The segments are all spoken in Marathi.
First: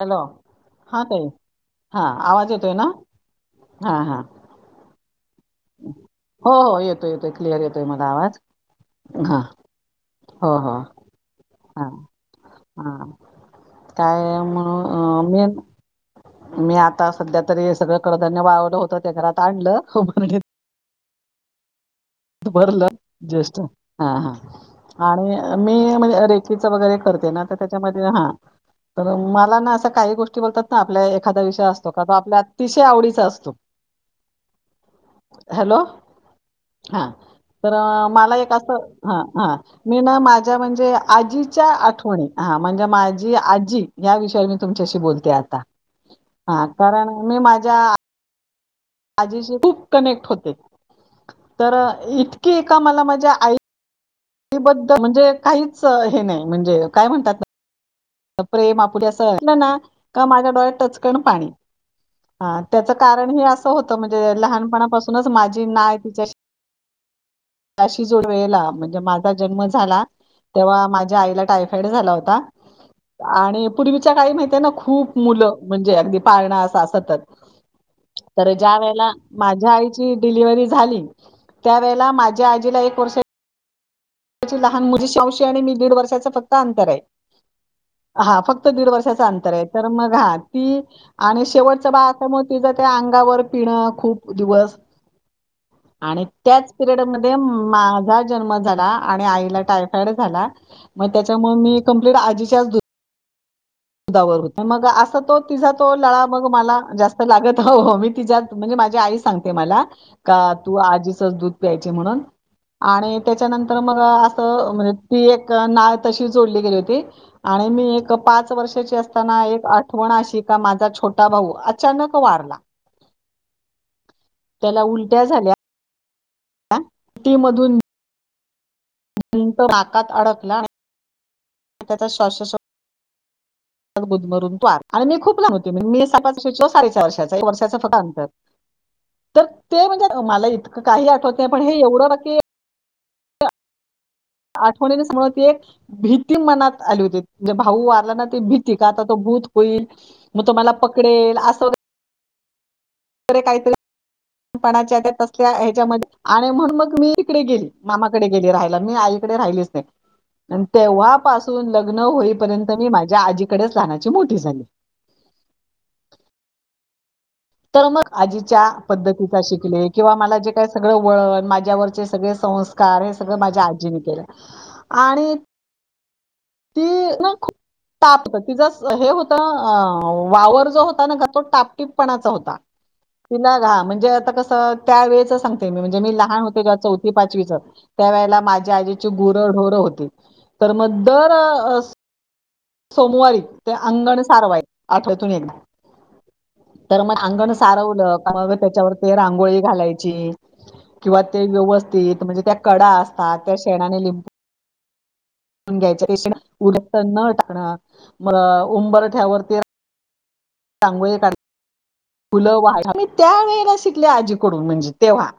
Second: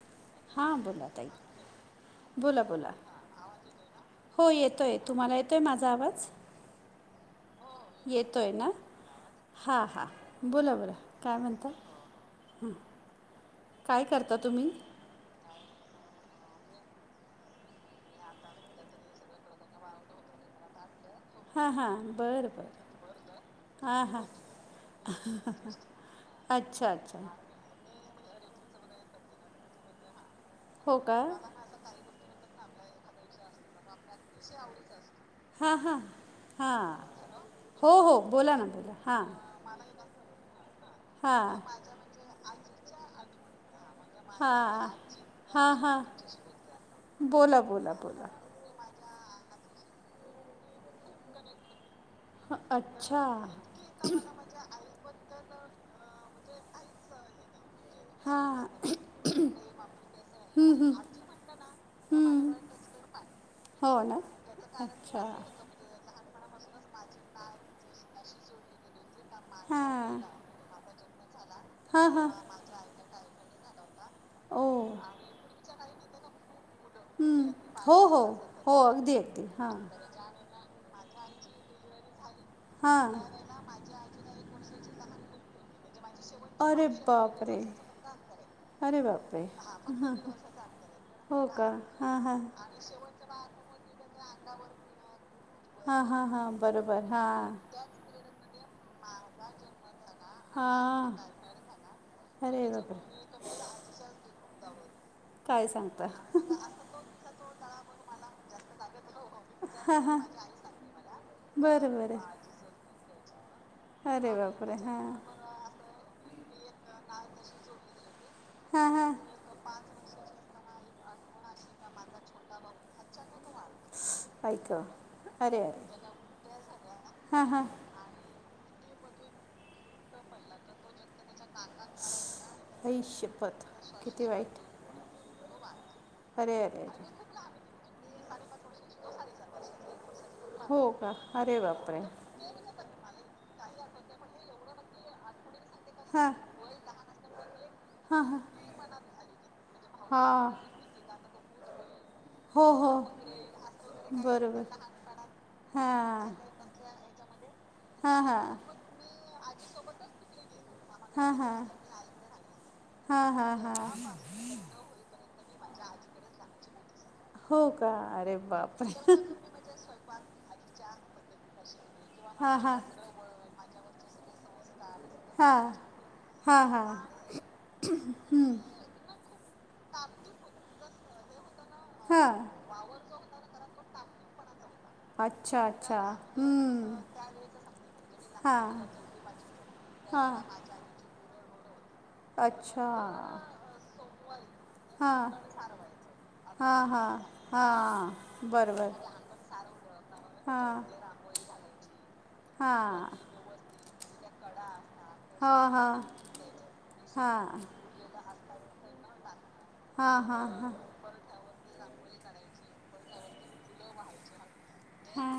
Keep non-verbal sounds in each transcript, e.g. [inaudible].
हॅलो, हां ताई. हां आवाज बोला येतोय ना? बोला हां हां. हो येतोय. तुम्हाला येतोय माझा आवाज? हो हो येतोय येतोय क्लिअर येतोय मला आवाज येतोय ना? हा हा, हो बोला हो बोला. काय म्हणत हा हा, काय करता म्ह तुम्ही अं मी मी आता सध्या तरी सगळं कडधान्य वाळवलं होतं. त्या घरात [unintelligible] हा हां. बरं बरं भरल जस्ट. हा हां हां हा आणि मी म्हणजे रेखेच अच्छा वगैरे अच्छा करते ना त्याच्यामध्ये हं, तर मला ना असं काही गोष्टी बोलतात ना हो आपल्या का एखाद्या विषय अस तो कसा आपल्या अतिशय आवडीचा असतो. हा हॅलो हा. हां, तर हो अ, हो. मला एक बोला ना, असं बोला. हां. मी ना माझ्या म्हणजे हां आजीच्या आठवणी हा म्हणजे माझी आजी, या विषयी मी हां तुमच्याशी बोलते आ ता. हां हां हा, कारण मी बोला माझ्या बोला बोला आजीशी खूप कनेक्ट होते. तर हं, इतकी का, मला अच्छा माझ्या आई [unintelligible] पिढी बद्द म्हणजे काहीच हे नाही म्हणजे काय म्हणतात ना? हां प्रेम, आपुलकी असंल ना का माझ्या डोळ्यात टचकण पाणी हं, हा त्याचं कारण हे असं हो होतं ना म्हणजे अच्छा. लहानपणापासूनच माझी नाळ तिच्याशी तिच्याशी जोडवेला म्हणजे माझा जन्म झाला हां. तेव्हा, माझ्या आईला टायफॉइड हां, झाला हां. होता. आणि पूर्वीच्या काळी माहिती आहे ओ ना खूप म्हणजे अगदी पाळणा असं हा सतत हं. हो, हो. तर हो, ज्या वेळेला अगदी, अगदी. माझ्या हां, आईची डिलिवरी झाली, त्या वळेला माझ्या आजीला एक वर्ष हां. लहान मुलीची मावशी आणि मी दीड वर्षाचा फक्त अरे अंतर आहे. बापरे, हा फक्त दीड अरे वर्षाच बापरे! अंतर आहे, तर मग हा ती आणि हो का? शेवटचा बाळ हां, आता हां. मग तिझं ते आगं आगंवर पिणं खूप दिवस हां, आणि हां, हां. त्याच पिरेड बरोबर. मध्ये हां. माझा जन्म झाला आणि आईला टायफाईड झाला, म हां. त्यामुळे मी कंप्लेंट आजीच्याच अरे दूध बापरे! दुधावर होती, मग असं तो काय तिचा तो सांगता? लळा मग ती मला जास्त लागत, हो- हो मी तिच्यात म्हणजे माझी आई सांग ते मला का तू आज्जीचच दूध प्यायची बरं म्हणून. बरं आणि त्याच्यानंतर मग अरे असं बापरे म्हणजे हां ती एक नाळ तशी जोडली गेली होती, आणि मी एक पाच हां वर्षाची हां असताना एक आठवण अशी का, माझा छोटा भाऊ अचानक वारला. आई गं अरे-अरे, ती मधून [unintelligible] नाकात अडकला त्याचा श्यासो स्वास आई शपथ,,, अन मग किती गुदमरून वाईट तो वारला मी खूप लहान होते, मी साडेपाचं वर्षाची, अरे तो अरे साडे चार अरे वर्षाचा, एक वर्षां फक्त अतंर, त ते म्हणजे मला इतंक हो काही का आठवत नाही अरे पण हे एवढं नक्की का ते आठवत नाही पण? आठवणीनेच मुळात एक भीती मनात आली होती, म्हणजे भाऊ वारला ना ती भीती का आता तो भूत होईल हा, मग तो मला पकडेल असं हो -हो. काहीतरी बरोबर लानपणाच्या त्या तसल्या ह्याच्यामध्ये हां आणि म्हणून मग मी इकडे गेली. हां मामाकडे हां गेली राहायला, मी आईकडे राहिलीच नाही. आणि तेव्हा हां हां पाासून लग्न होई पर्यंत मी, माझ्या हां हां आज्जीकडेच हां लहानाची मोठी झाली. हो तर का मग, अरे आज्जीच्या बापरे पद्धतीचा शिकले किंवा मला जे काय सगळं वळण, माझ्यावरचे सगळे हां हां संस्कार हे सगळं माझ्या आजीनं केलं. आणि हां हां ती हां ना खूप तापट होती तिच हे होत वावर जो होता ना ग तो टाप हा, वावर जो तिला घा म्हणजे आता कसं त्या वेळेच अच्छा सांगते मी म्हणजे अच्छा मी लहान होते, जेव्हा हम्म चौथी- पाचवीचं त्यावेळेला माझ्या आजीची गुरं, ढोरं होती. हा. तर मग दर अस अच्छा सोमवारी ते अंगण सारवाय हां आठवड्यातून एकदा. हां तर हां मग अंगण सारवलं का हां मं बरोबर त्याच्यावर ते रांगोळी घालायची हां किंवा ते व्यवस्थित म्हणजे त्या कडा असतात त्या शेणाने लि कडा घ्यायचे उ न त्यांना हां टाकणं म उंबरठ्यावरती ते रां हा, हा, हा. रांगोळी काढ फुलं वाहयची मी त्या वेळेला शिकले आजीकडून म्हणजे तेव्हा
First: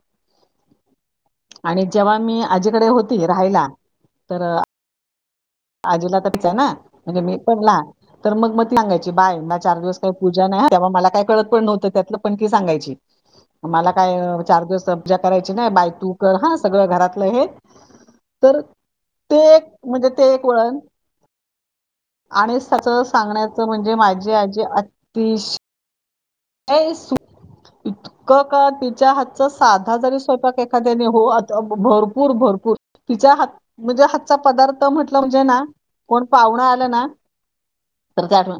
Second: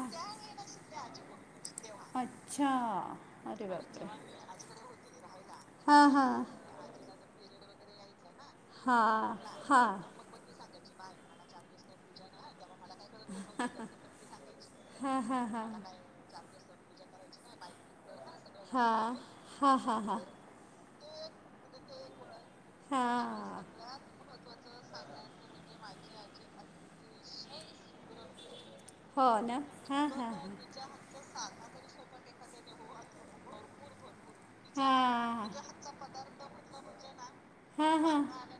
आणि जेव्हा मी अच्छा आजीकडे होती अरे राहायला बापरे तरं अ हां आजीला हां तरचच आहे ना म्हणजे मी पणला तर मग मग त सांगायची हां बाय ना चार हां दिवस काय पूजा नाही तेव्हा मला काय कळत पण नव्हतं त्यातलं पण ती सांगायची. मला काय चार दिवस सब्जा हां हां करायची हां ना बाय तू कर हा सगळं घरातलं हे तर हां हां ते हां हां म्हणजे हां ते वळण आणि सच हा. सांगण्याचं म्हणजे माझी आजी तीस. ये सु इतकं का तिच्या हो हातचा ना साधा हा जरी हा हा. स्वयपाक एखाद्याने हो आता भरपूर भरपूर तिच्या हात म्हणजे हातचा तिच्या पदार्थ म्हटलं म्हणजे हा. ना कोण पाव्हणं आलं ना हा हा तर ते आठवण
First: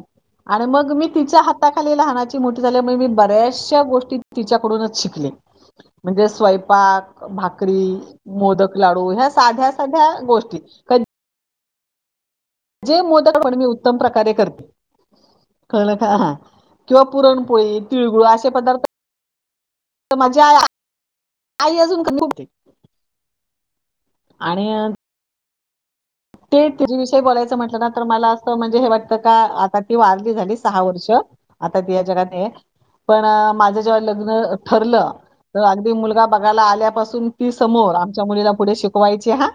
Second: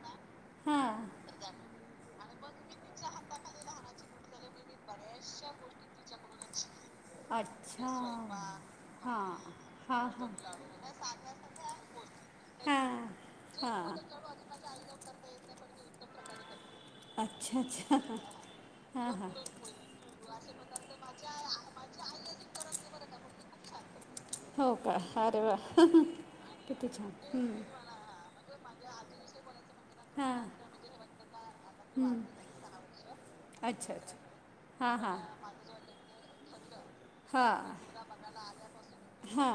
आणि ना मग हां मी तिच्या हाताखाली लहानाची ती मोठी झाल्यामुळे मी बऱ्याचशा गोष्टी तिच्याकडूनच शिकले म्हणजे स्वयंपाक अच्छा भाकरी, मोदक लाडू हां ह्या साध्या हां साध्या हां गोष्टी. क- गोष्टी हां जे मोदक मी हां उत्तम प्रकारे करते कळलं का हा. किंवा करते. अच्छा पुरणपोळी अच्छा तिळगुळ असे पदार्थ हा हा. माझी आई आई अजून. [unintelligible] आणि हो का अरे वा हं हं ते [unintelligible] जी बोलायचं म्हटलं ना तर मला अस म्हणजे हे वाटतं का आता ती वारली हां झाली सहा वर्ष आता ती या हम्म. जगात नाहीय. पण माझं अच्छा जेव्हा अच्छा लग्न हां ठरलं हां त अगदी मुलगा बघायला आल्यापासून तुम ती हां समोर आमच्या मुलीला पुढे शिकवायची हा हां.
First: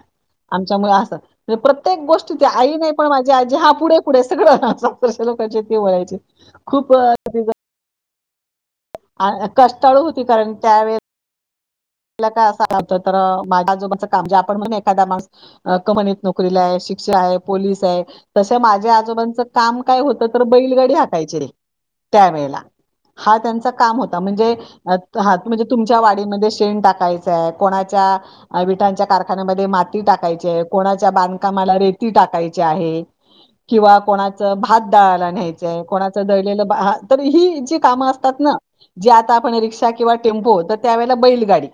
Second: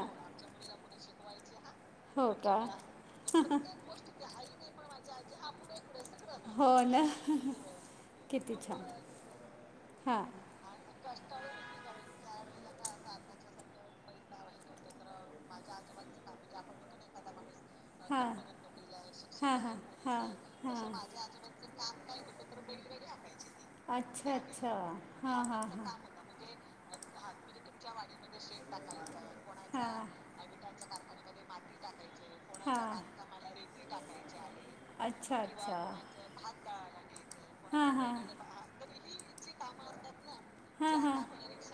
आमच्या मुळे असं म्हणजे प्रत्येक हो गोष्टी ती का आई नाही पण माझी आजी हा पुढे पुढे सगळं [unintelligible] लोकची ती बोलायची हो ना किती छान. अ कष्टाळू हां होती कारण त्यावेळे ला काय असं म्हणतो तर, माझं आजोबाचं काम जे आपण म्हणून एखादा माणुस अ कमानीत नोकरीला आहे शिक्षक आहे पोलीस चय तसं माझ्या आजोबांच कामं काय होत तर बैलगाडी हातायची. त्या वेळेला हा त्यांचा ती काम होता अच्छा म्हणजे अच्छा म्हणजे हां हां तुमच्या वाडीमध्ये चेन टाकायचाय कोणाच्या विठांच्या कारखान्यामध्ये माती टाकायचीय. कोणाच्या बांधकामाला रेती टाकायची आहे किंवा कोणा च भात दाळायला अच्छा न्यायंचाय कोणाचं दळलेलं भात तर ही जी हां कामं असतात ना. जे आता आपण रिक्षा किंवा टेम्पो तर हां त्यावेेळेला हां बैलगाडी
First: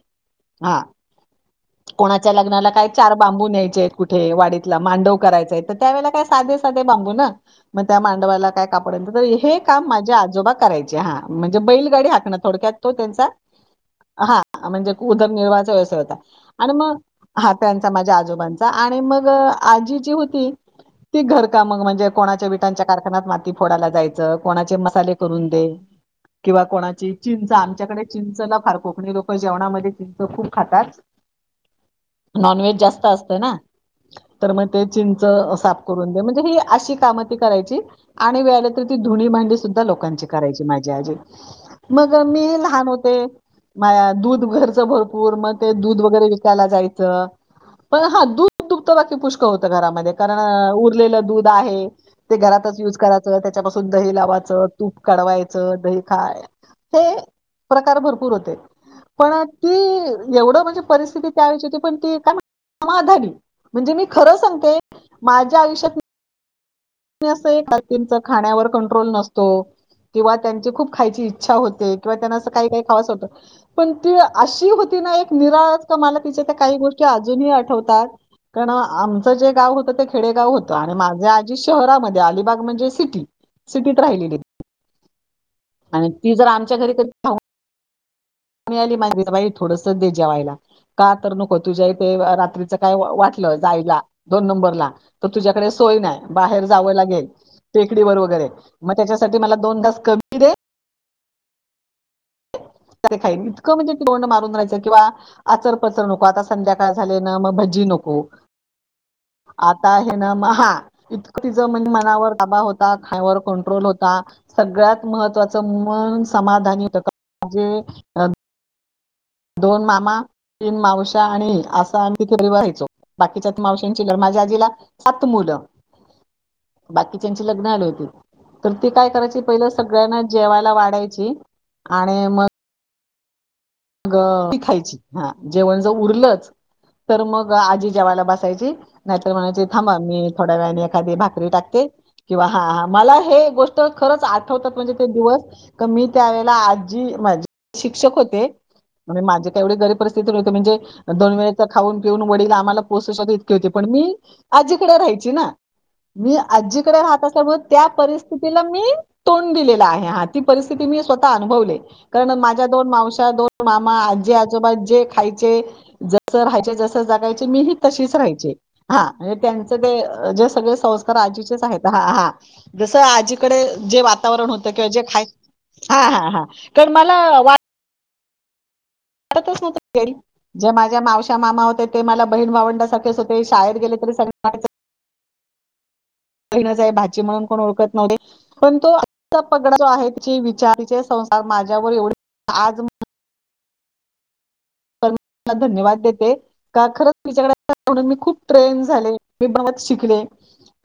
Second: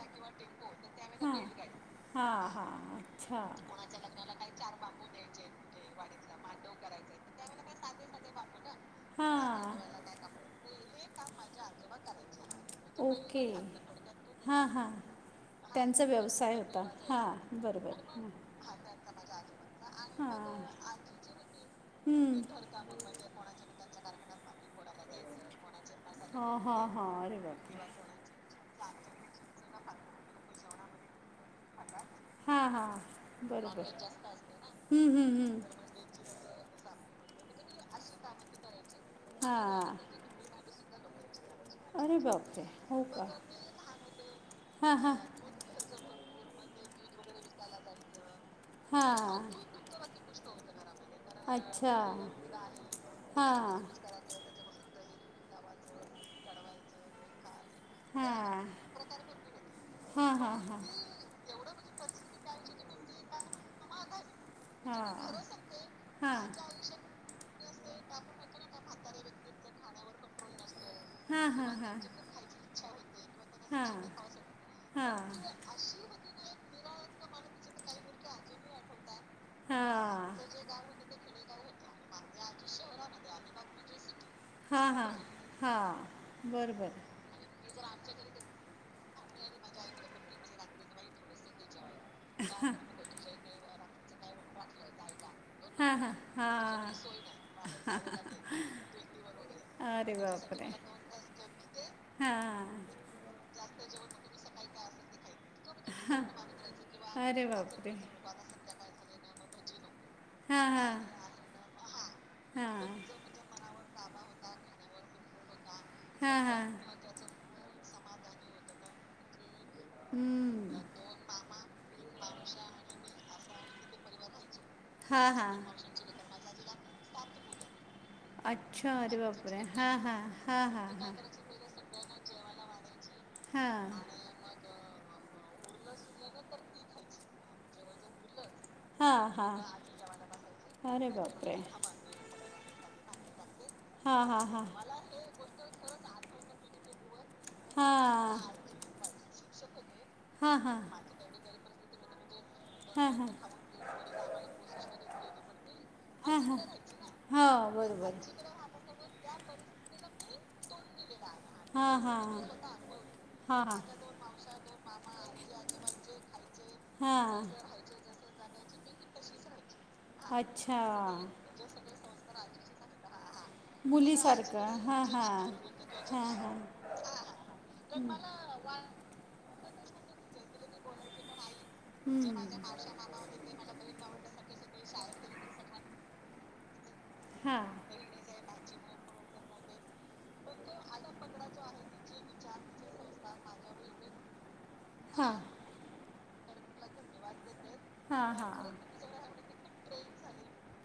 हा. हां गाडी कोणाच्या हां लग्नाला काय हां चार अच्छा बांबू न्यायचे आहेत. कुठे वाडीतला मांडव करायचाय तर त्यावेळेला काही साधे साधे बांबू ना. मग त्या मांडवाला काय कापडेल साधे तर हे काम माझे आजोबा करायचे हां म्हणजे बैलगाडी हाकणं थोडक्यात तो त्यांचा हा. हां हां म्हणजे उदरनिर्वाहचा व्यवसाय त्यांचा होता आणि होता मग हा हां त्यांचा बरोबर माझ्या हां आजोबांचा. हा आणि मग आज्जी जी होती. हां ती घर कामं मग म्हणजे हम्म कोणाच्या विटांच्या कारखान्यात माती फोडायला जायचं कोणाचे मसाले करून दे. हा किंवा हा कोणाची हा अरे चींच बापरे आमच्याकडे चिंच ना फार कोकणी लोक जेवणामध्ये चिंच खूप खातात. हां नॉनव्हेज जास्त असतं हां ना बरोबर तर मग ते हम्म चिंच हम्म हम्म असं आप करून दे म्हणजे ही अशी कामं ती करायची आणि वेळाला तर ती धुणी भांडी सुद्धा हां लोकांची करायची माझी आजी मग अरे मी बापरे लहान हो होते का मळ्यात दूध घरचं हां हां भरपूर मग ते दूध वगैरे विकायला जायचं पण हा दूध दुभतं बाकी हां पुष्कर होतं घरामध्ये कारण उरलेलं दूध आहे अच्छा ते घरातच युज कराचं हां त्याच्यापासून दही लावाचं. तुप काढवायचं दही खाय हे प्रकार भरपूर होते. हां पण ती हा हा एवढं हा म्हणजे परिस्थिती त्या वेळेची होती पण ती काय म माधवी म्हणजे मी खरं सांग हा खरं सांग नी असं एखादींचा खाण्यावर कंट्रोल नसतो किंवा त्यांचे खुप खायची हा हा इच्छा हा होते किंवा त्यांना असं काही काही खावसं होतं. हा हा पण ती अशी होती ना एक निराळंच का मला तिच्या त्या काही गोष्टी अजुनही आठवतात. क ना आमचं जे गाव हा होतं ते खेडेगाव होतं आणि माझ्या आ जी शहरामध्ये अलिबाग म्हणजे सिटी सिटीत राहिलेली. हा हा हा आणि ती जर आमच्या बरं घरी बरं क मी आली [inaudible] बाई थोडंसच दे जेवायला. का तर नको तुझ्या इथे हां रात्रीचं काय वा वाटलं जायला दोन नंबरला तर तुझ्याकडे हां सोय हां नाय बाहेर हां जावं लागेल हां टेकडीवर वगैरे म त्याच्यासाठी मला दोन घास अरे कमी दे बापरे. हा हा हा ते खाईन इतकं म्हणजे तोंड मारून राहायचं किंवा आचर पचर हां नको आता संध्याकाळ झाले ना अरे म भजी बापरे नको आता हे ना म हां हा. हां इतकं तिजं म्हणजे मनावर ताबा हां होता खाण्यावर कंट्रोल होता. सगळ्यात महत्वाचं मन हां हां समाधानी होतं का म्हणजे अ दोन मामा तीन हम्म. मावश्या आणि असा आम्ही [inaudible] राहायचो बाकीच्या ती मावशांची घरं माझ्या आजीला हा सात हा मुलं बाकीच्यांची लग्न आली होती. तर ती अच्छा काय अरे करायची बापरे पहिलं हा हा सगळ्यांना हा जेवायला हा वाढायची आणि मग हा ग ती खायची हा जेवण जर उरलंच तर मग आजी जेवाला बसायची हा नायतर हा हा म्हणायची थांबा मी थोड्या वेळाने अरे एखादी भाकरी बापरे टाकते किंवा हा हा मला हे गोष् ट हा खरंच हा हा आठवतात म्हणजे ते दिवस क मी त्यावेेळेला आजी माझी हा शिक्षक होते. म्हणे माझी काय एवढी गरीब परिस्थिती नव्हती हा म्हणजे दोन वेळेचं खाऊन पिऊन वडील आम्हाला हा पोसु हा शकेल इतके होते पण मी आज्जीकडे राहायची ना. मी हां हां आज्जीकडे राहत असल्यामुळे हां त्या बरोबर परिस्थितीला मी तोंड दिलेलं आहे हा ती परिस्थिती मी स्वतः अनुभवले हां हां करण माझ्या दोन मावश्या दोन हां हां आज्जी आजोबा जे खायचे जसं राहायचे जसं हां जगायचे मी ही तशीच राहायचे. हा हे त्यांचं ते जे सगळे अच्छा संस्कार आज्जीचेच आहेत हा हा जसं आजी कडे जे वातावरण होतं मुलीसारखं किंवा जे हां खाय हां हा हा हा कारण मला वाट ते मला वा वाटतच नव्हतं [unintelligible] जे माझ्या मावश्या, मामा होते ते मला हां बहीण भावंड सारखेच होते शाळेत गेले तरी [unintelligible] [unintelligible] बहीण च आहे, भाची म्हणुन कोण हां ओळखत नव्हते पण तो चा पगडा जो आहे तिचे विचार, तीचे संस्कार माझ्यावर एवढे आज [unintelligible] तर मी हां ला धन्यवाद देते का खरंच तिच्याकडे [unintelligible] म्हणून मी हा खूप हा ट्रेन झाले. मी बघत शिकले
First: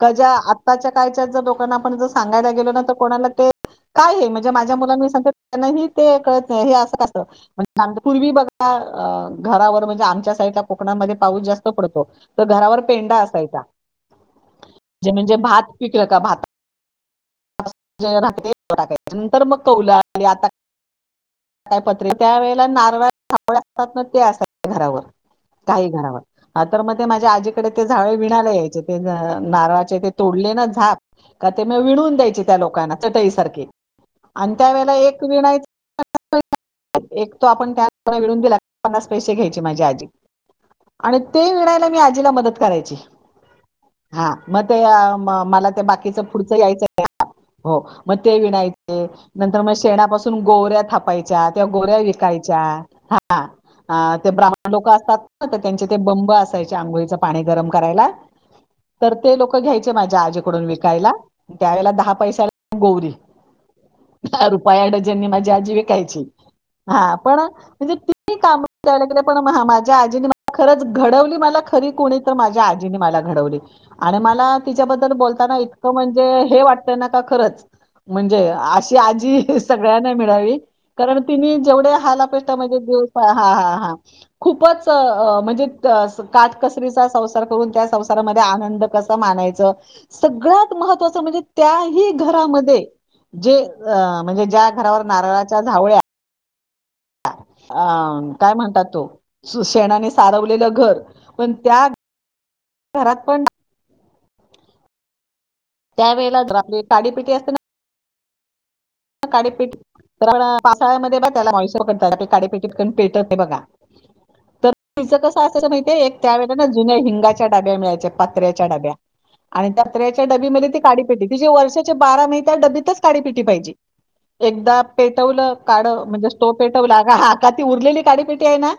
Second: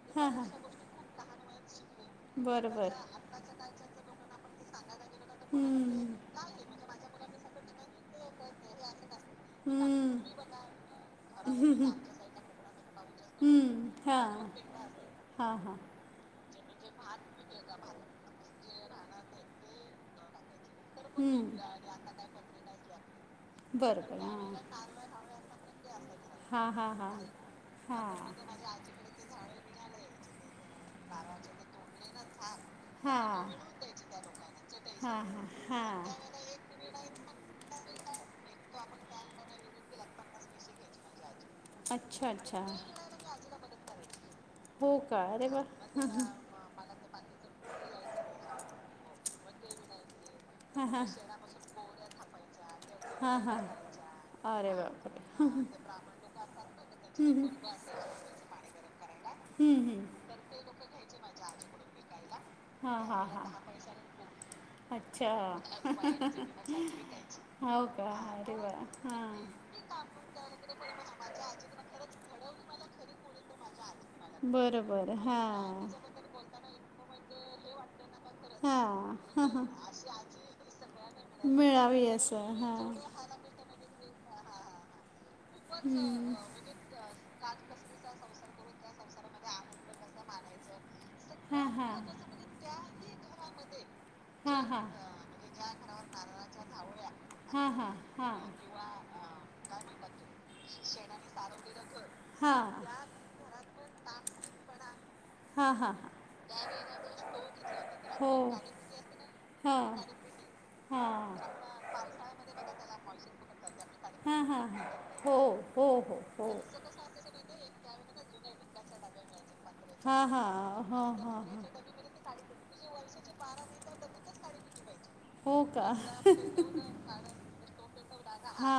क हा जा हा आत्ताच्या काळच्या जर लोकांना आपण ज सांगायला गेलो बरं ना बर तर कोणाला ते काय हे म्हणजे माझ्या मुलांना मी सांगते त्यांना ही ते हम्म कळत हे असं का असतं म्हण [unintelligible] पूर्वी बघा आ घरावर म्हणजे हम्म आमच्या साईडला कोकणामध्ये पाऊस जास्त हम्म पडतो तर घरावर पेंडा असायचा, हम्म हा जे म्हणजे हा भात हा पिकलं का भात [unintelligible] नंतर मग कौल आली आता हम्म. [unintelligible] काय पत्रे त्या वेळेला नारळाच्या झावळ्या असतात ना बरं ते बरं असायचे घरावर काही घरावर हा हां तर हां मग ते हां माझ्या आजीकडे ते हां झाळे हां विणायला यायचे, ते नारळाचे ते तोडले ना झाप, का ते म विनुन द्यायचे त्या लोकांना हां चटईसारखी आणि त्यावेळेला एक हां हां विणायच हां [unintelligible] एक तो आपण त्यात विणून दिला पन्नास पैसे घ्यायची माझी आजी आणि ते विनायला माझी आजी मी अच्छा आजीला मदत अच्छा करायची, हा म ते हो का अरे वा मला ते बाकीच फुडच [unintelligible] हो म ते विनायचे नंतर मग शेनापासून गोऱ्या हां हां थापायच्या, त्या गोऱ्या विकायच्या हां हा हां. अ ते ब्राह्मण अरे लोकं असतात ना बापरे तर त्यांचे ते बंब असायचे आंघोळीचं पाणी गरम करायला तर ते लोक घ्यायचे माझ्या आजीकडून विकायला त्यावेळेला दहा पैशाला हा गोवरी हा हा. रुपया डजन माझी आजी विकायची, हा पण हो म्हणजे का किती अरे काम वा त्यावेळेला केले पण म हा [unintelligible] माझ्या आजीने खरच घडवली मला खरी कोणी तर माझ्या आजीने मला घडवली. आणि मला बरं तिच्याबद्दल बरं हा बोलताना इतकं म्हणजे हे वाटत ना का खरंच म्हणजे हा अशी हा आजी हा सगळ्यांना मिळावी, कारण तिने जेवढे मिळावी हाल अपे असं कष्टा हा मध्ये दिवस हा हा हा खूपच म्हणजे अस हम्म काट कसरीचा संसार करून, त्या संसारामध्ये आनंद कसा मानायच सगळ्यात महत्त्वाचं म्हणजे हा त्या हा ही घरामध्ये जे अ म्हणजे ज्या घरावर नारळाच्या झावळ्या हा अ हा हा काय म्हणतात तो, सु शेणाने सारवलेलं घर पण त्या हां. घरात पण हा हा त्यावेळेला तर अपली एक काडीपिटी असते ना हो. काडीपेटी हां तर आपण पावसाळ्यामध्ये बघा हां. त्याला मॉइस्चर पकडतात आपली काडीपेटी पण पेटत नाही हा हा हा अस हो. हो माहितीय हो एक त्या हो. वेळेला ना हिंगाच्या डब्या मिळायच्या, पात्र्याच्या डब्या आणि पात्र्याच्या पत्र्याच्या हां डबीमध्ये ती हां हां काडीपेटी तिजी हां हां. वर्षाचे बारा महिने त्या डबीतच काडीपेटी पाहिजे एकदा व्हायची. पेटवलं हो का? एकदा काढं म्हणजे स्टो पेटवला हका ती उरलेली काडी पेटी आहे ना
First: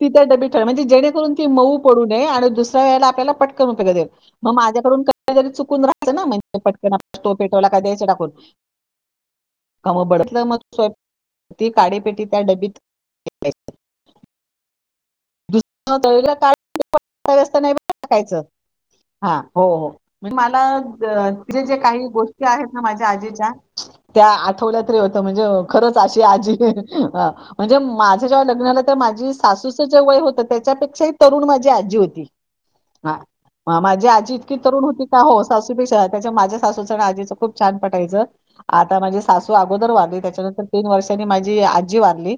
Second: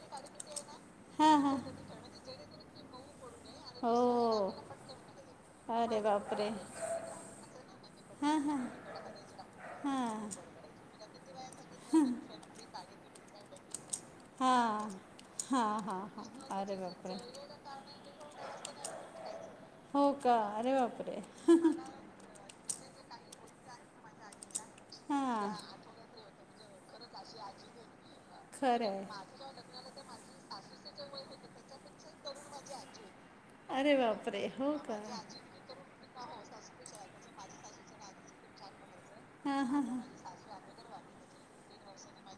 तिथ डबी ठेव म्हणजे हां जेणेकरून हां. ती मऊ पडू नये आणि दुसऱ्याेळेला आपल्याला पटकन उपयेगत येईल. हो. मग माझ्याकडून कधीतरी चुकून मिळेल. अरे राहातं ना बापरे! म्हणजे पटकन आपला स्टो पेटवला का द्यायच टाकून. हां हां खम हां. बडतलं मग स्वय ती काडीपेटी त्या डबीत ठेवायची. हां हा दुसरं हां हां अरे बापरे. टाकायच हा हो म का मला अरे बापरे जे जे काही गोष्ट ती आहेत ना माझ्या आजीच्या त्या आठवल्या तरी होत म्हणजे हां खंरच त्या शिवाय आजी म्हणजे माझे जेव्हा लग्न खरं तेंव्हा आहे माझी सासूच वय होत त्याच्यापेक्षा तरुण माझी आजी होती हा. अरे माझी आजी बापरे इतकी हो तरुण होती का हो सासू पेक्षा त्याच्या माझ्या सासुच आणि आजीचं खूप छान पटायचं आता माझी सासू हां हां अगोदर हां वारली त्याच्यानंतर तीन वर्षांनी माझी आजी वारली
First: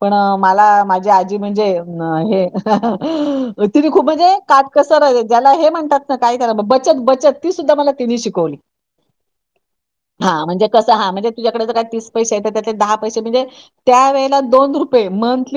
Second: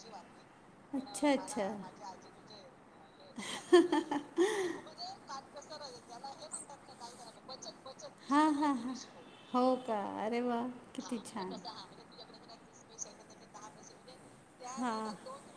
पण मला माझी अच्छा आजी म्हणजे अच्छा हे तिनी खूप म्हणजे काटकसर ज्याला हे म्हणतात ना काय करा बचत बचत ती सुद्धा मला तिने हा शिकवली. हा हा हो का अरे हां, वा म्हणजे कसं हां, किती म्हणजे छान. तुझ्याकडे जर काय पैसे आहेत तर त्यातले दहा पैसे म्हणजे त्यावेळेला दोन हा रुपये मंतली